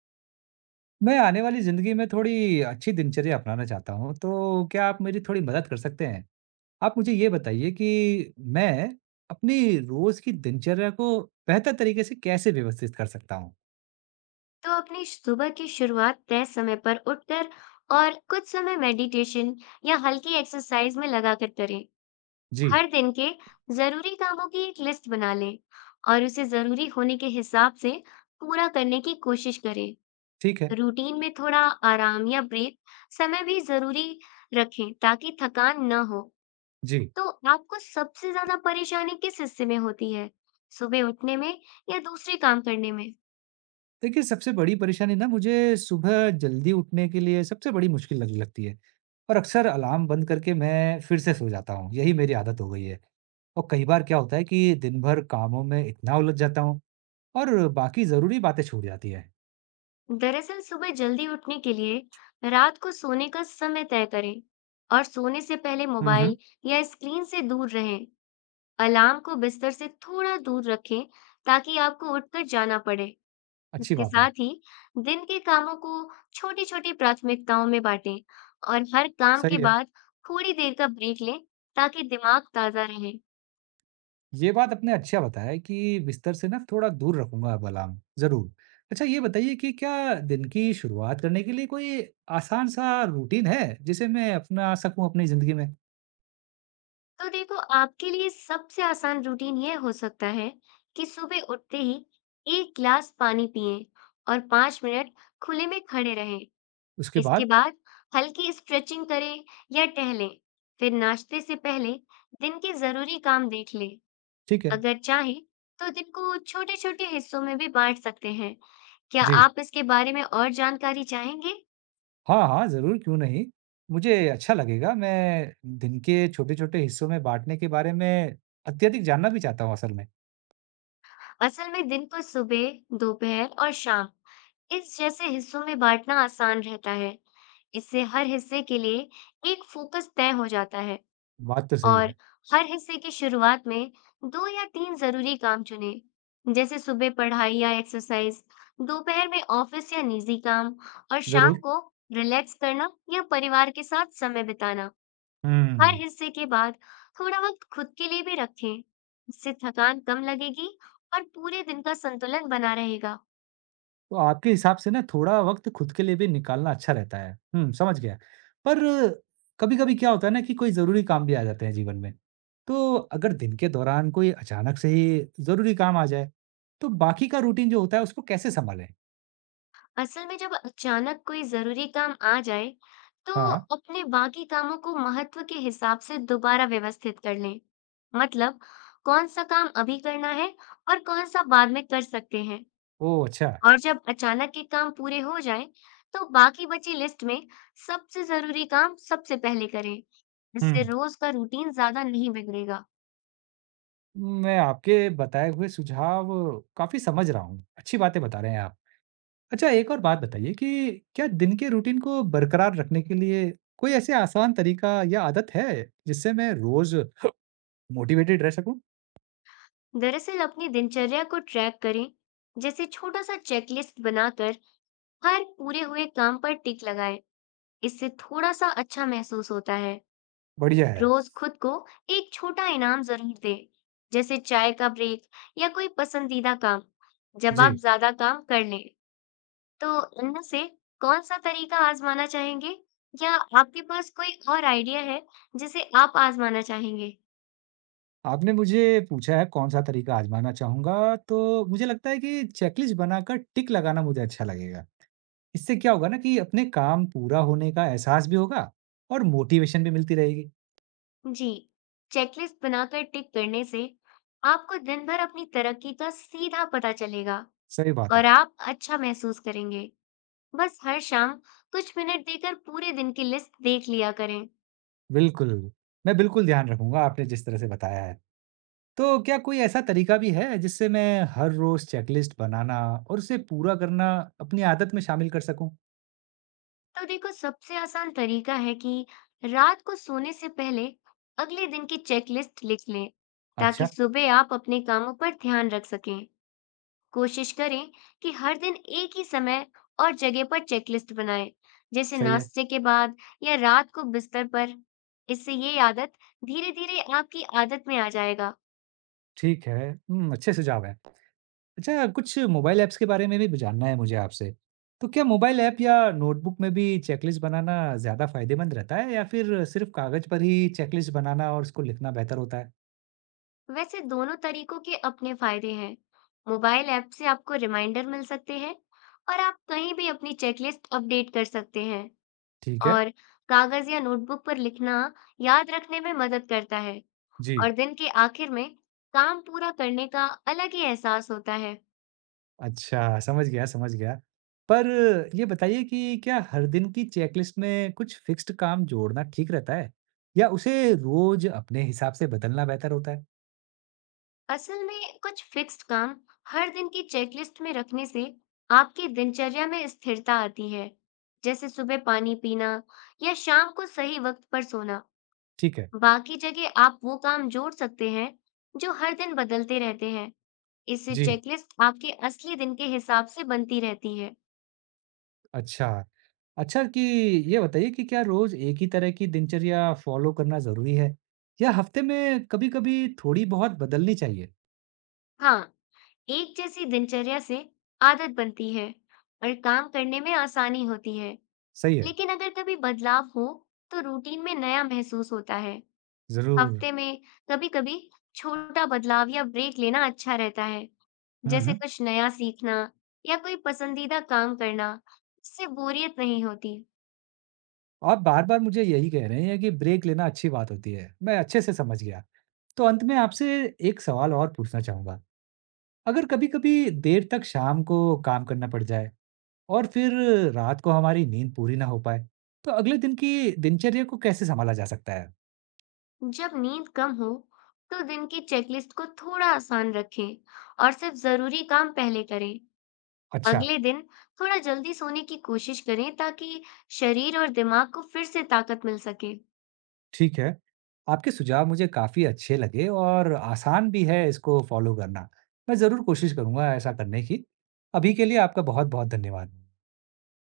मैं आने वाली ज़िंदगी में थोड़ी अच्छी दिनचर्या अपनाना चाहता हूँ, तो क्या आप मेरी थोड़ी मदद कर सकते हैं? आप मुझे ये बताइए कि मैं अपनी रोज़ की दिनचर्या को बेहतर तरीके से कैसे व्यवस्थित कर सकता हूँ? तो अपनी सुबह की शुरुआत तय समय पर उठकर और कुछ समय मेडिटेशन या हल्की एक्सरसाइज में लगाकर करें। जी, हर दिन के जरूरी कामों की एक लिस्ट बना लें और उसे जरूरी होने के हिसाब से पूरा करने की कोशिश करें। ठीक है। रूटीन में थोड़ा आराम या ब्रेक समय भी जरूरी रखें ताकि थकान न हो। जी, तो आपको सबसे ज्यादा परेशानी किस हिस्से में होती है? सुबह उठने में या दूसरे काम करने में? देखिए सबसे बड़ी परेशानी ना मुझे सुबह जल्दी उठने के लिए सबसे बड़ी मुश्किल लगने लगती है और अक्सर अलार्म बंद करके मैं फिर से सो जाता हूँ, यही मेरी आदत हो गई है। और कई बार क्या होता है कि दिन भर कामों में इतना उलझ जाता हूँ और बाकी ज़रूरी बातें छूट जाती हैं। दरअसल सुबह जल्दी उठने के लिए रात को सोने का समय तय करें और सोने से पहले हुँ, हुँ। मोबाइल या स्क्रीन से दूर रहें। अलार्म को बिस्तर से थोड़ा दूर रखें ताकि आपको उठकर जाना पड़े। अच्छी इसके बात है, साथ ही दिन के कामों को छोटी-छोटी प्राथमिकताओं में बांटें और हर काम सही के है। बाद थोड़ी देर का ब्रेक लें ताकि दिमाग ताजा रहे। ये बात आपने अच्छा बताया है कि बिस्तर से ना थोड़ा दूर रखूँगा अब अलार्म, ज़रूर। अच्छा ये बताइए कि क्या दिन की शुरुआत करने के लिए कोई आसान-सा रूटीन है, जिसे मैं अपना सकूँ अपनी ज़िंदगी में? तो देखो आपके लिए सबसे आसान रूटीन यह हो सकता है कि सुबह उठते ही एक गिलास पानी पिएं और 5 मिनट खुले में खड़े रहें। उसके इसके बाद बाद हल्की स्ट्रेचिंग करें या टहलें। फिर नाश्ते से पहले दिन के जरूरी काम देख लें। ठीक है, अगर चाहे तो दिन को छोटे छोटे हिस्सों में भी बांट सकते हैं। क्या जी। आप इसके बारे में और जानकारी चाहेंगे? हाँ, हाँ, ज़रूर, क्यों नहीं? मुझे अच्छा लगेगा, मैं दिन के छोटे-छोटे हिस्सों में बाँटने के बारे में अत्यधिक जानना भी चाहता हूँ असल में। असल में दिन को सुबह, दोपहर और शाम इस जैसे हिस्सों में बांटना आसान रहता है। इससे हर हिस्से के लिए एक फोकस तय हो जाता है बात तो सही और है, हर हिस्से की शुरुआत में दो या तीन जरूरी काम चुने, जैसे सुबह पढ़ाई या एक्सरसाइज, दोपहर में ऑफिस या निजी काम और शाम ज़रूर। को रिलैक्स करना या परिवार के साथ समय बिताना। हर हुँ। हिस्से के बाद थोड़ा वक्त खुद के लिए भी रखें। इससे थकान कम लगेगी और पूरे दिन का संतुलन बना रहेगा। तो आपके हिसाब से ना थोड़ा वक़्त खुद के लिए भी निकालना अच्छा रहता है। हुँ, समझ गया। पर कभी-कभी क्या होता है ना कि कोई ज़रूरी काम भी आ जाते हैं जीवन में। तो अगर दिन के दौरान कोई अचानक से ही ज़रूरी काम आ जाए, तो बाकी का रूटीन जो होता है उसको कैसे सँभालें? असल में जब अचानक कोई जरूरी काम आ जाए तो हाँ, हाँ। अपने बाकी कामों को महत्व के हिसाब से दोबारा व्यवस्थित कर लें। मतलब कौन सा काम अभी करना है और कौन सा बाद में कर सकते हैं। ओह! अच्छा। और जब अचानक के काम पूरे हो जाएं तो बाकी बची लिस्ट में सबसे जरूरी काम सबसे पहले करें। इससे हुँ, रोज का रूटीन ज्यादा नहीं बिगड़ेगा। मैं आपके बताए हुए सुझाव काफ़ी समझ रहा हूँ। अच्छी बातें बता रहे हैं आप। अच्छा एक और बात बताइए कि क्या दिन के रूटीन को बरकरार रखने के लिए कोई ऐसे आसान तरीका या आदत है जिससे मैं रोज़ मोटिवेटेड रह सकूँ, दरअसल अपनी दिनचर्या को ट्रैक करें, जैसे छोटा सा चेकलिस्ट बनाकर हर पूरे हुए काम पर टिक लगाएं। इससे थोड़ा सा अच्छा महसूस होता है। बढ़िया है। रोज खुद को एक छोटा इनाम जरूर दें, जैसे चाय का ब्रेक या कोई पसंदीदा काम जब आप जी, ज्यादा काम कर लें। तो इनमें से कौन सा तरीका आजमाना चाहेंगे या आपके पास कोई और आइडिया है जिसे आप आजमाना चाहेंगे? आपने मुझे पूछा है कौन-सा तरीका आज़माना चाहूँगा, तो मुझे लगता है कि चेकलिस्ट बनाकर टिक लगाना मुझे अच्छा लगेगा। इससे क्या होगा ना कि अपने काम पूरा होने का एहसास भी होगा और मोटिवेशन भी मिलती रहेगी। जी, चेकलिस्ट बनाकर टिक करने से आपको दिन भर अपनी तरक्की का सीधा पता चलेगा सही बात है, और आप अच्छा महसूस करेंगे। बस हर शाम कुछ मिनट देकर पूरे दिन की लिस्ट देख लिया करें। बिल्कुल। मैं बिल्कुल ध्यान रखूँगा आपने जिस तरह से बताया है। तो क्या कोई ऐसा तरीका भी है जिससे मैं हर रोज़ चेकलिस्ट बनाना और उसे पूरा करना अपनी आदत में शामिल कर सकूँ? तो देखो सबसे आसान तरीका है कि रात को सोने से पहले अगले दिन की चेकलिस्ट लिख लें ताकि अच्छा, सुबह आप अपने कामों पर ध्यान रख सकें। कोशिश करें कि हर दिन एक ही समय और जगह पर चेकलिस्ट बनाएं, जैसे सही है। नाश्ते के बाद या रात को बिस्तर पर। इससे ये आदत धीरे-धीरे आपकी आदत में आ जाएगा। ठीक है, हुँ, अच्छे सुझाव हैं। अच्छा, कुछ मोबाइल ऐप्स के बारे में भी जानना है मुझे आपसे। तो क्या मोबाइल ऐप या नोटबुक में भी चेकलिस्ट बनाना ज़्यादा फ़ायदेमंद रहता है या फिर सिर्फ़ कागज़ पर ही चेकलिस्ट बनाना और उसको लिखना बेहतर होता है? वैसे दोनों तरीकों के अपने फायदे हैं। मोबाइल ऐप से आपको रिमाइंडर मिल सकते हैं और आप कहीं भी अपनी चेकलिस्ट अपडेट कर सकते हैं। ठीक है। और कागज या नोटबुक पर लिखना याद रखने में मदद करता है जी। और दिन के आखिर में काम पूरा करने का अलग ही एहसास होता है। अच्छा, समझ गया, समझ गया। पर ये बताइए कि क्या हर दिन की चेकलिस्ट में कुछ फ़िक्स्ड काम जोड़ना ठीक रहता है? या उसे रोज़ अपने हिसाब से बदलना बेहतर होता है? असल में कुछ फिक्स्ड काम हर दिन की चेकलिस्ट में रखने से आपकी दिनचर्या में स्थिरता आती है, जैसे सुबह पानी पीना या शाम को सही वक्त पर सोना। ठीक है। बाकी जगह आप वो काम जोड़ सकते हैं जो हर दिन बदलते रहते हैं। इससे जी। चेकलिस्ट आपके असली दिन के हिसाब से बनती रहती है। अच्छा। अच्छा कि ये बताइए कि क्या रोज़ एक ही तरह की दिनचर्या फ़ॉलो करना ज़रूरी है? या हफ़्ते में कभी-कभी थोड़ी-बहुत बदलनी चाहिए? हाँ, एक जैसी दिनचर्या से आदत बनती है और काम करने में आसानी होती है। सही है, लेकिन अगर कभी बदलाव हो, तो रूटीन में नया महसूस होता है। ज़रूर। हफ्ते में कभी-कभी छोटा बदलाव या ब्रेक लेना अच्छा रहता है, हुँ, जैसे हुँ। कुछ नया सीखना या कोई पसंदीदा काम करना। इससे बोरियत नहीं होती। आप बार-बार मुझे यही कह रहे हैं कि ब्रेक लेना अच्छी बात होती है। मैं अच्छे से समझ गया। तो अंत में आपसे एक सवाल और पूछना चाहूँगा। अगर कभी-कभी देर तक शाम को काम करना पड़ जाए और फिर रात को हमारी नींद पूरी ना हो पाए, तो अगले दिन की दिनचर्या को कैसे सँभाला जा सकता है? जब नींद कम हो, तो दिन की चेकलिस्ट को थोड़ा आसान रखें और सिर्फ जरूरी काम पहले करें। अच्छा। अगले दिन थोड़ा जल्दी सोने की कोशिश करें ताकि शरीर और दिमाग को फिर से ताकत मिल सके। ठीक है। आपके सुझाव मुझे काफ़ी अच्छे लगे और आसान भी है इसको फ़ॉलो करना। मैं ज़रूर कोशिश करूँगा ऐसा करने की। अभी के लिए आपका बहुत-बहुत धन्यवाद।